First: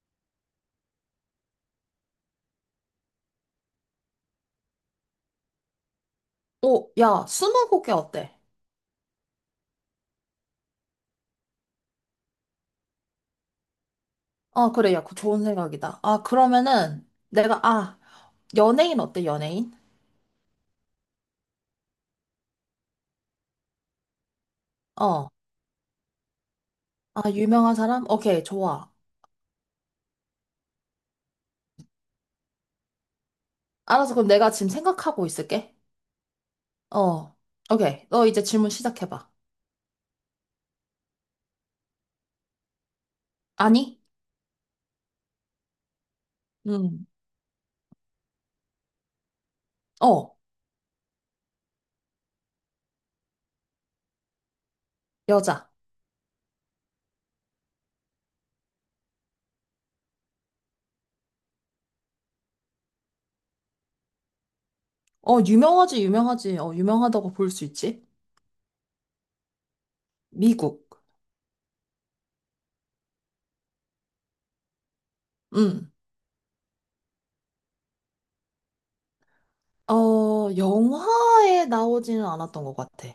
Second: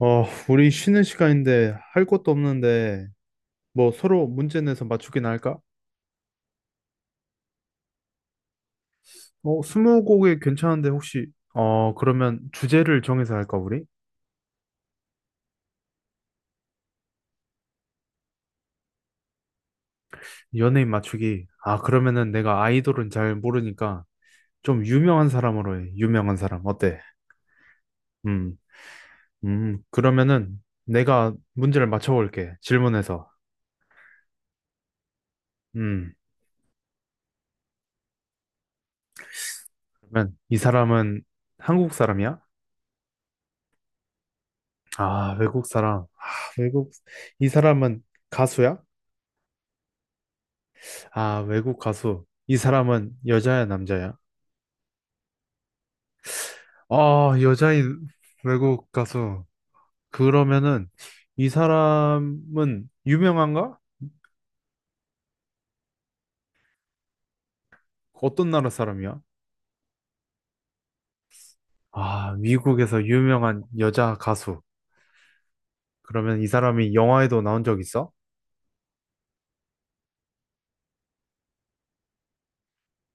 어, 우리 쉬는 시간인데 할 것도 없는데 뭐 서로 문제 내서 맞추기나 할까? 오, 야, 스무고개 어때? 어, 스무고개 괜찮은데 혹시 그러면 주제를 정해서 할까 우리? 아, 그래, 야, 그 좋은 생각이다. 아, 그러면은 연예인 어때, 연예인? 연예인 맞추기. 아, 그러면은 내가 아이돌은 잘 모르니까 좀 유명한 어, 사람으로 해. 유명한 사람. 어때? 아, 유명한 사람? 오케이, 음. 좋아. 그러면은 내가 문제를 맞춰 볼게. 질문해서. 알았어, 그럼 내가 지금 생각하고 있을게. 음. 어, 오케이, 너 이제 질문 시작해봐. 그러면 이 사람은 한국 사람이야? 아니? 아, 외국 사람. 아, 외국. 음, 이 사람은 가수야? 어, 아, 외국 가수. 이 사람은 여자야, 남자야? 여자. 아, 여자인 외국 가수. 그러면은 이 사람은 유명한가? 어, 유명하지, 유명하지. 유명하다고 볼 수 있지. 어떤 나라 사람이야? 미국. 아, 미국에서 유명한 여자 가수. 음, 그러면 이 사람이 영화에도 나온 적 있어? 어, 영화에 나오지는 않았던 것 같아.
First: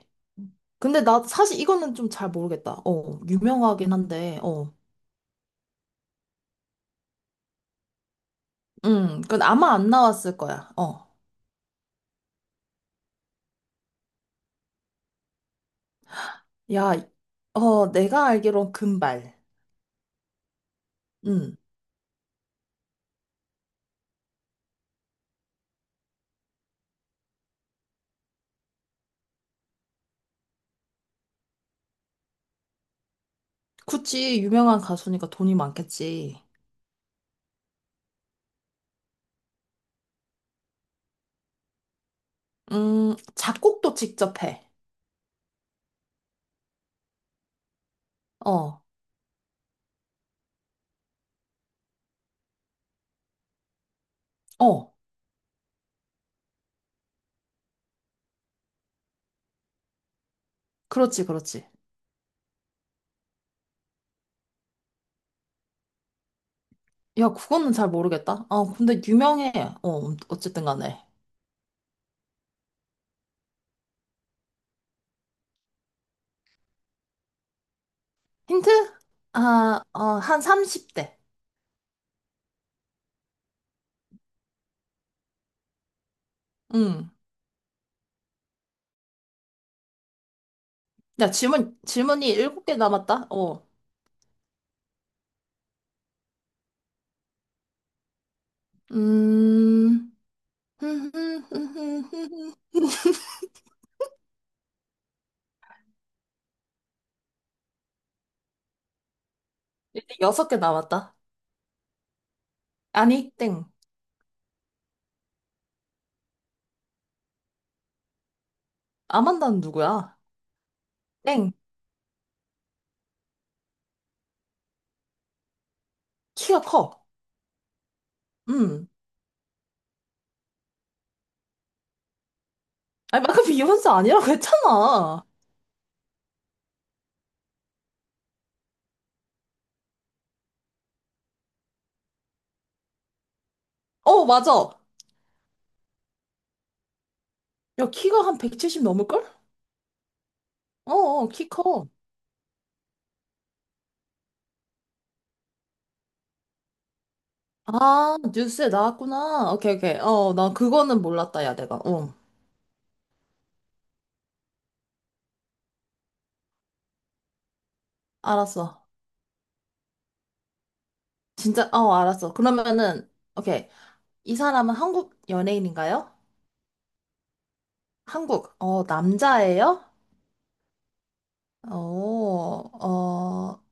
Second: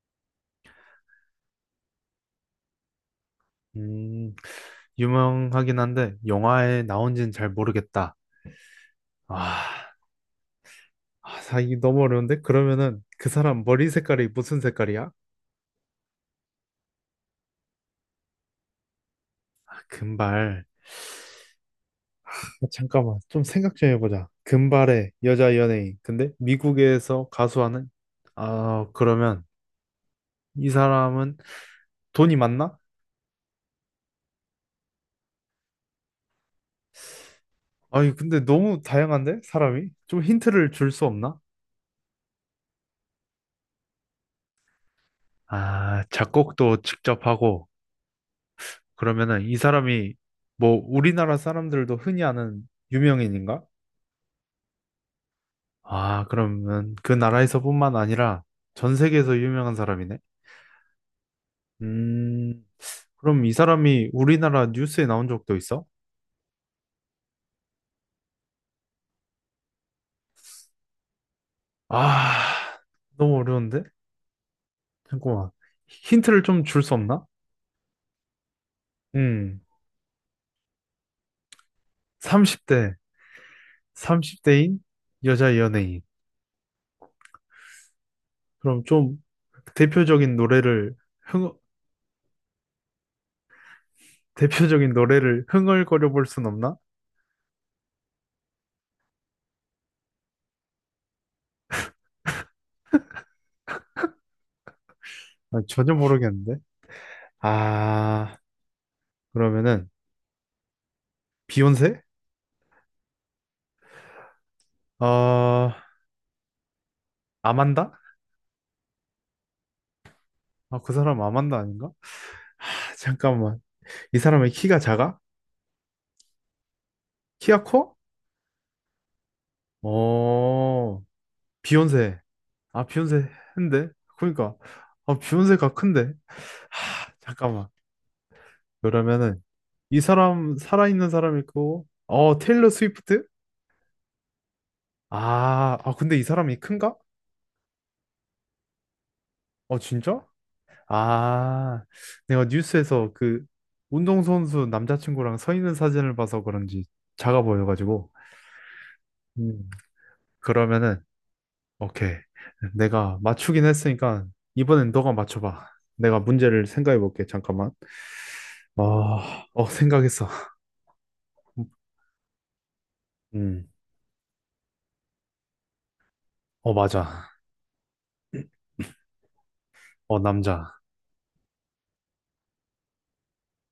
근데 나 사실 이거는 좀 잘 모르겠다. 유명하긴 음, 한데, 어. 유명하긴 한데 영화에 나온지는 잘 모르겠다. 그건 아마 안 아, 나왔을 거야. 어. 아, 이게 너무 어려운데? 그러면은 그 사람 머리 색깔이 무슨 색깔이야? 야, 내가 알기론 금발. 금발. 음. 아, 잠깐만, 좀 생각 좀 해보자. 금발의 여자 연예인. 근데 미국에서 가수하는? 아, 그러면 이 사람은 돈이 많나? 구찌 유명한 가수니까 돈이 많겠지. 아니, 근데 너무 다양한데? 사람이? 좀 힌트를 줄 수 없나? 작곡도 직접 해. 아, 작곡도 직접 하고, 어, 그러면은 이 사람이 뭐 우리나라 사람들도 흔히 아는 유명인인가? 어. 아, 그러면 그 나라에서뿐만 아니라 전 세계에서 유명한 사람이네? 그렇지, 그렇지. 음, 그럼 이 사람이 우리나라 뉴스에 나온 적도 있어? 야, 그거는 잘 모르겠다. 어, 근데 유명해. 어, 어쨌든 간에. 아, 너무 어려운데? 잠깐만. 힌트를 좀 줄 수 없나? 힌트? 음, 한 30대. 30대, 30대인 여자 연예인. 음. 그럼 좀 대표적인 노래를, 야, 흥, 질문이 일곱 개 남았다. 어. 대표적인 노래를 흥얼거려 볼 순 없나? 음. 아, 전혀 모르겠는데. 아, 그러면은, 이제 섯개 남았다. 비욘세? 아니, 땡. 어, 아만다? 아만다는 누구야? 아, 그 사람 땡. 아만다 아닌가? 아, 잠깐만. 이 사람의 키가 작아? 키가 커. 키가 커? 음. 어, 비욘세. 아, 아니, 비욘세 방금 비욘세 했는데? 아니라고 그러니까, 아, 했잖아. 비욘세가 큰데? 하, 잠깐만. 그러면은, 이 사람, 살아있는 사람 있고, 어, 테일러 스위프트? 어, 맞아. 아, 아, 근데 이 사람이 큰가? 야, 키가 한 170 넘을걸? 어, 진짜? 어, 어, 키 아, 커. 내가 뉴스에서 그, 운동선수 남자친구랑 서 있는 사진을 봐서 그런지 작아 보여가지고. 아, 뉴스에 나왔구나. 음, 오케이, 오케이. 어, 난 그러면은, 그거는 몰랐다, 야, 내가. 어, 오케이. 내가 맞추긴 했으니까, 이번엔 너가 맞춰봐. 내가 문제를 생각해 볼게, 잠깐만. 알았어. 아, 어, 생각했어. 진짜, 어, 알았어. 그러면은, 오케이. 음. 이 사람은 한국 연예인인가요? 어, 맞아. 한국. 어, 남자예요? 어, 남자. 어, 어,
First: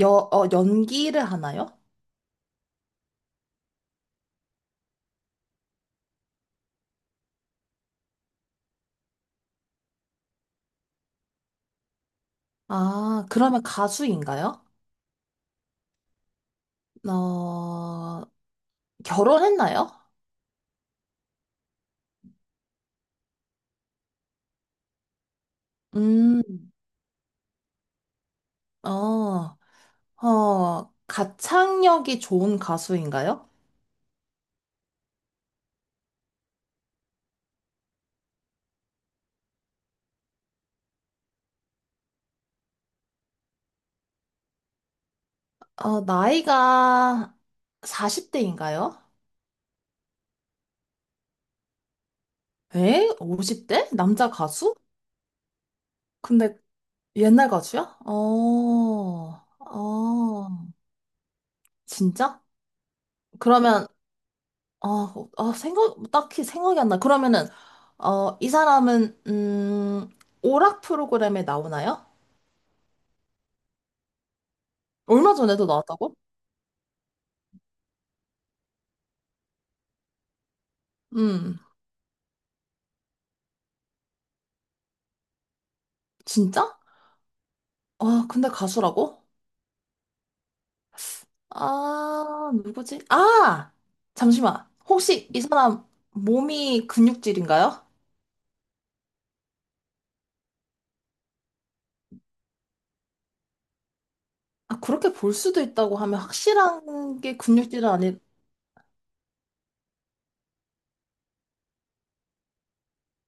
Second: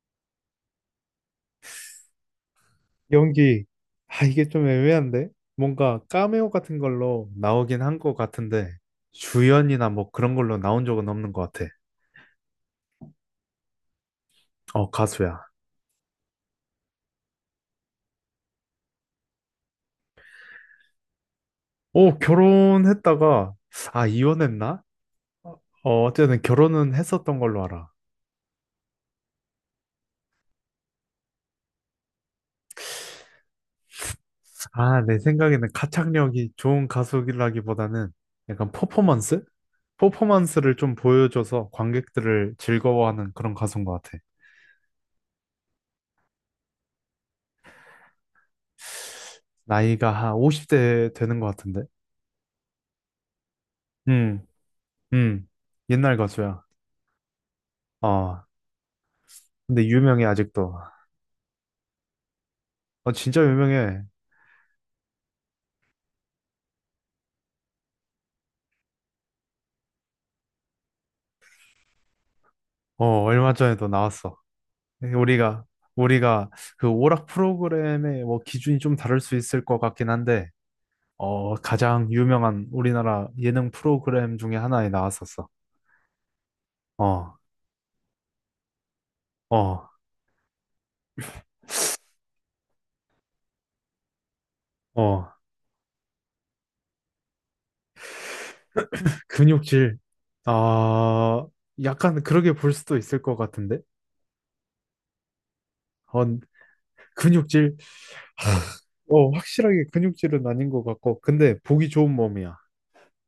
연기를 하나요? 연기, 아, 이게 좀 애매한데? 뭔가 카메오 같은 걸로 나오긴 한 것 같은데, 주연이나 뭐 그런 걸로 나온 적은 없는 것 같아. 아, 그러면 가수인가요? 어, 가수야. 어, 결혼했나요? 어, 결혼했다가, 아, 이혼했나? 어, 어쨌든 음, 결혼은 했었던 걸로 알아. 어, 가창력이 좋은 가수인가요? 아, 내 생각에는 가창력이 좋은 가수라기보다는 약간 퍼포먼스? 퍼포먼스를 좀 보여줘서 관객들을 즐거워하는 그런 가수인 것 같아. 어, 나이가 40대인가요? 나이가 한 50대 되는 것 같은데. 에? 50대? 남자 음, 가수? 음. 옛날 근데 가수야. 옛날 가수야? 어, 어, 근데 유명해, 어, 아직도. 진짜? 어, 진짜 그러면, 유명해. 어, 어, 생각, 딱히 생각이 안 나. 이 사람은, 오락 프로그램에 나오나요? 어, 얼마 전에도 나왔어. 얼마 우리가, 전에도 나왔다고? 우리가 그 오락 프로그램의 뭐 기준이 좀 다를 수 있을 것 같긴 한데, 어, 음, 가장 유명한 우리나라 예능 프로그램 중에 하나에 나왔었어. 진짜? 어, 아, 근데 가수라고? 어, 아, 누구지? 아! 잠시만. 어. 혹시 이 사람 몸이 근육질인가요? 근육질. 아, 약간 그렇게 볼 수도 있을 것 같은데? 아, 그렇게 볼 수도 있다고 하면 어, 확실한 게 근육질. 근육질은 아니, 어, 확실하게 근육질은 아닌 것 같고, 근데 보기 좋은 몸이야.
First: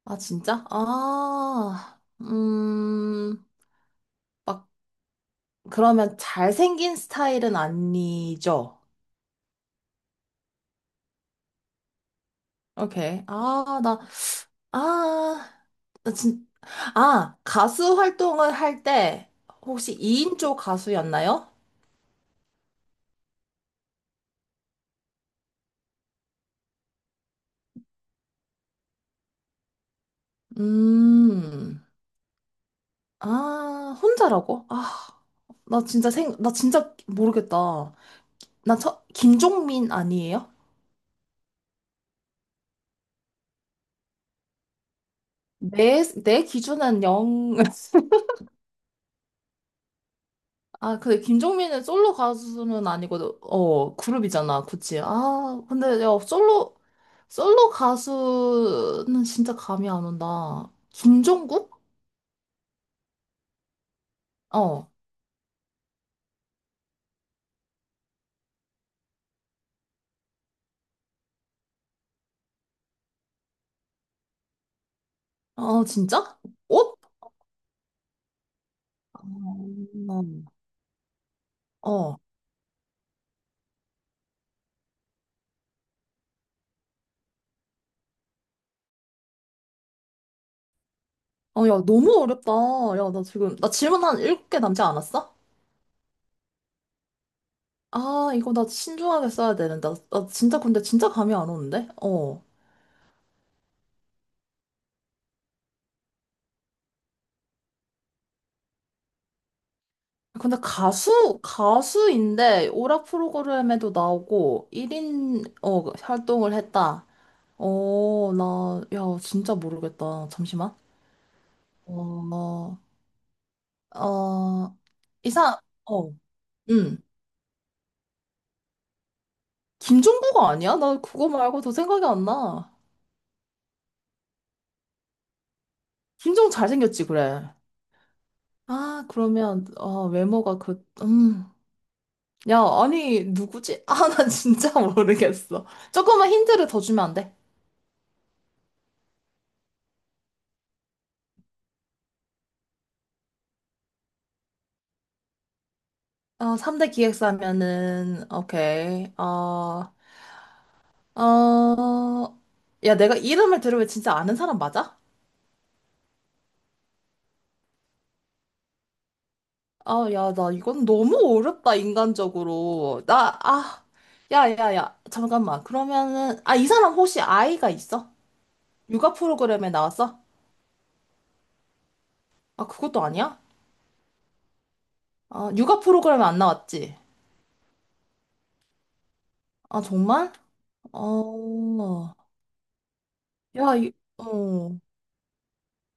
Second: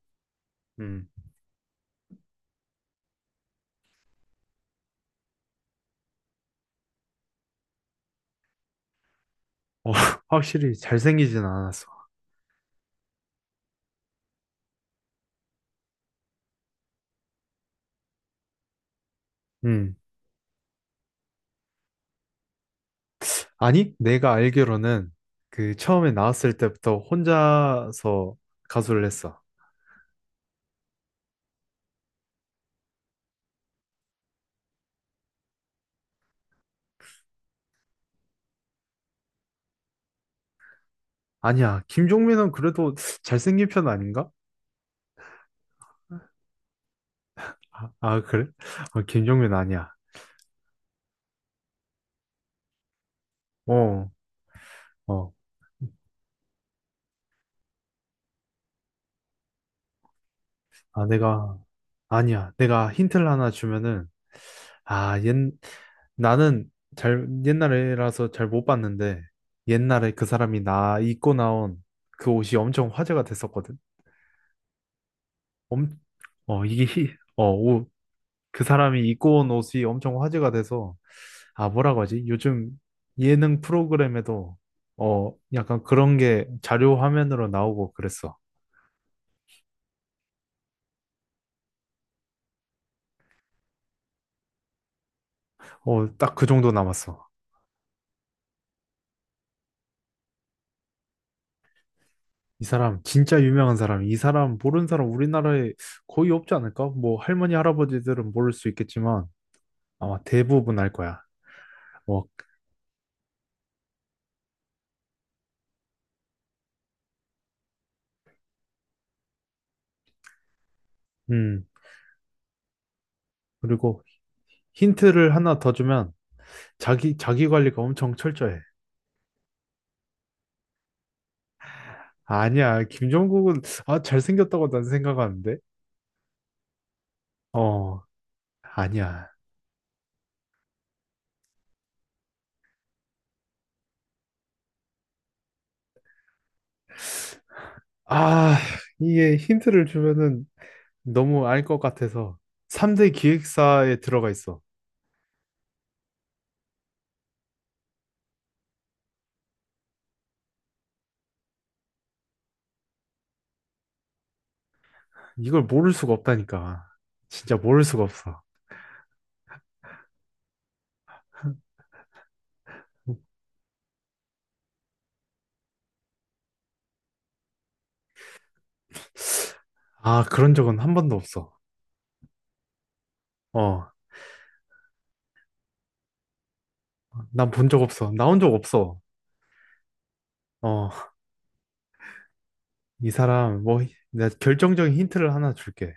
아, 진짜? 음. 아, 막, 그러면 잘생긴 스타일은 아니죠? 어, 확실히 잘생기진 않았어. 오케이. 아, 나 진, 아, 가수 활동을 할 때 혹시 음. 2인조 가수였나요? 아니, 내가 알기로는 그 처음에 나왔을 때부터 혼자서 가수를 했어. 음. 아, 혼자라고? 나 진짜 생, 나 진짜 모르겠다. 나 첫, 김종민 아니에요? 아니야, 김종민은 그래도 잘생긴 편 아닌가? 내, 내 기준은 영. 아, 아, 그래? 어, 김종민 아니야. 아, 근데 김종민은 솔로 가수는 아니고, 어, 어, 그룹이잖아, 그치? 어. 솔로 가수는 진짜 감이 안 온다. 아, 내가, 김종국? 아니야. 내가 힌트를 하나 주면은, 어, 아, 나는 잘, 옛날이라서 잘 못 봤는데, 옛날에 그 사람이 나 입고 나온 그 옷이 엄청 화제가 됐었거든. 어, 엄, 진짜? 어, 이게, 옷? 어, 옷, 그 사람이 입고 온 옷이 엄청 음. 화제가 돼서, 아, 뭐라고 어, 하지? 요즘 예능 프로그램에도, 어, 약간 그런 게 자료 화면으로 나오고 그랬어. 어, 야, 너무 어렵다. 야, 나 지금, 나 질문 한 7개 남지 않았어? 어, 딱 그 정도 남았어. 아, 이거 나 신중하게 써야 되는데. 나, 나 진짜 근데 진짜 감이 안 오는데? 어. 이 사람 진짜 유명한 사람, 이 사람 모르는 사람 우리나라에 거의 없지 않을까? 뭐 할머니 할아버지들은 모를 수 있겠지만 아마 근데 대부분 알 거야. 가수, 뭐, 가수인데 오락 프로그램에도 나오고 1인 어, 활동을 했다. 야, 진짜 모르겠다. 잠시만. 음. 어, 그리고 어, 힌트를 이상, 하나 더 어, 주면 응. 자기 관리가 엄청 철저해. 김종부가 아니야? 나 그거 말고도 생각이 안 나. 아니야, 김종국은 아 잘생겼다고 난 생각하는데. 김종 잘생겼지, 그래. 어 아니야. 외모가 그, 야, 아니, 누구지? 아, 나 진짜 모르겠어. 조금만 힌트를 더 주면 안 돼? 아 이게 힌트를 주면은 너무 알 것 같아서 3대 기획사에 들어가 있어. 어, 3대 기획사면은, 오케이. 어, 어, 야, 내가 이름을 들으면 진짜 아는 사람 맞아? 이걸 모를 수가 없다니까. 진짜 모를 수가 없어. 아, 야, 나 이건 너무 어렵다, 인간적으로. 야, 야, 야, 잠깐만. 그러면은, 아, 이 사람 혹시 아이가 있어? 육아 프로그램에 나왔어? 아, 그런 적은 한 번도 없어. 아, 그것도 아니야? 어, 아, 육아 프로그램에 안 나왔지? 난 본 적 없어. 나온 적 없어. 아, 정말? 어, 어, 이 사람, 야, 뭐, 이, 내가 어. 결정적인 힌트를 하나 줄게.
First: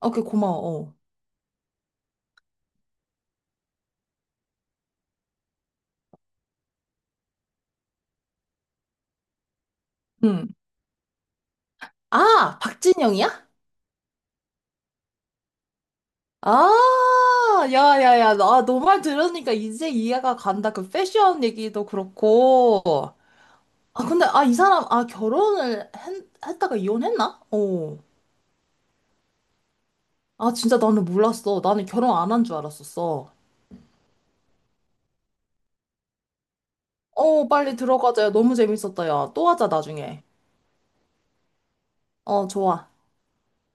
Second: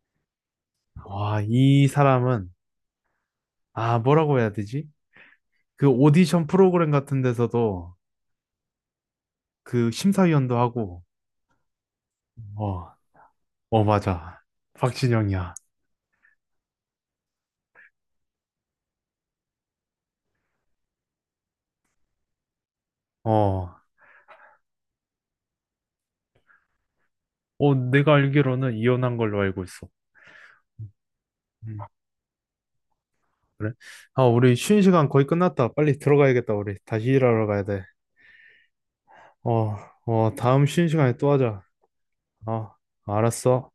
오케이 고마워. 어. 와, 이 사람은, 아, 뭐라고 해야 되지? 그 오디션 프로그램 같은 데서도 그 응. 심사위원도 하고, 아, 어, 박진영이야? 어, 맞아. 박진영이야. 아, 야, 야, 야. 나 너 말 들으니까 이제 이해가 간다. 그 패션 얘기도 그렇고. 어, 이 사람, 결혼을 했, 했다가 이혼했나? 어, 어. 내가 알기로는 이혼한 걸로 알고 있어. 아, 진짜 나는 몰랐어. 음, 나는 결혼 안 한 줄 알았었어. 그래? 아, 우리 쉬는 시간 거의 끝났다. 빨리 들어가야겠다, 우리. 다시 일하러 어, 가야 빨리 돼. 들어가자. 야, 너무 재밌었다. 야, 또 하자, 어, 나중에. 어, 다음 쉬는 시간에 또 하자. 어, 어, 좋아. 알았어.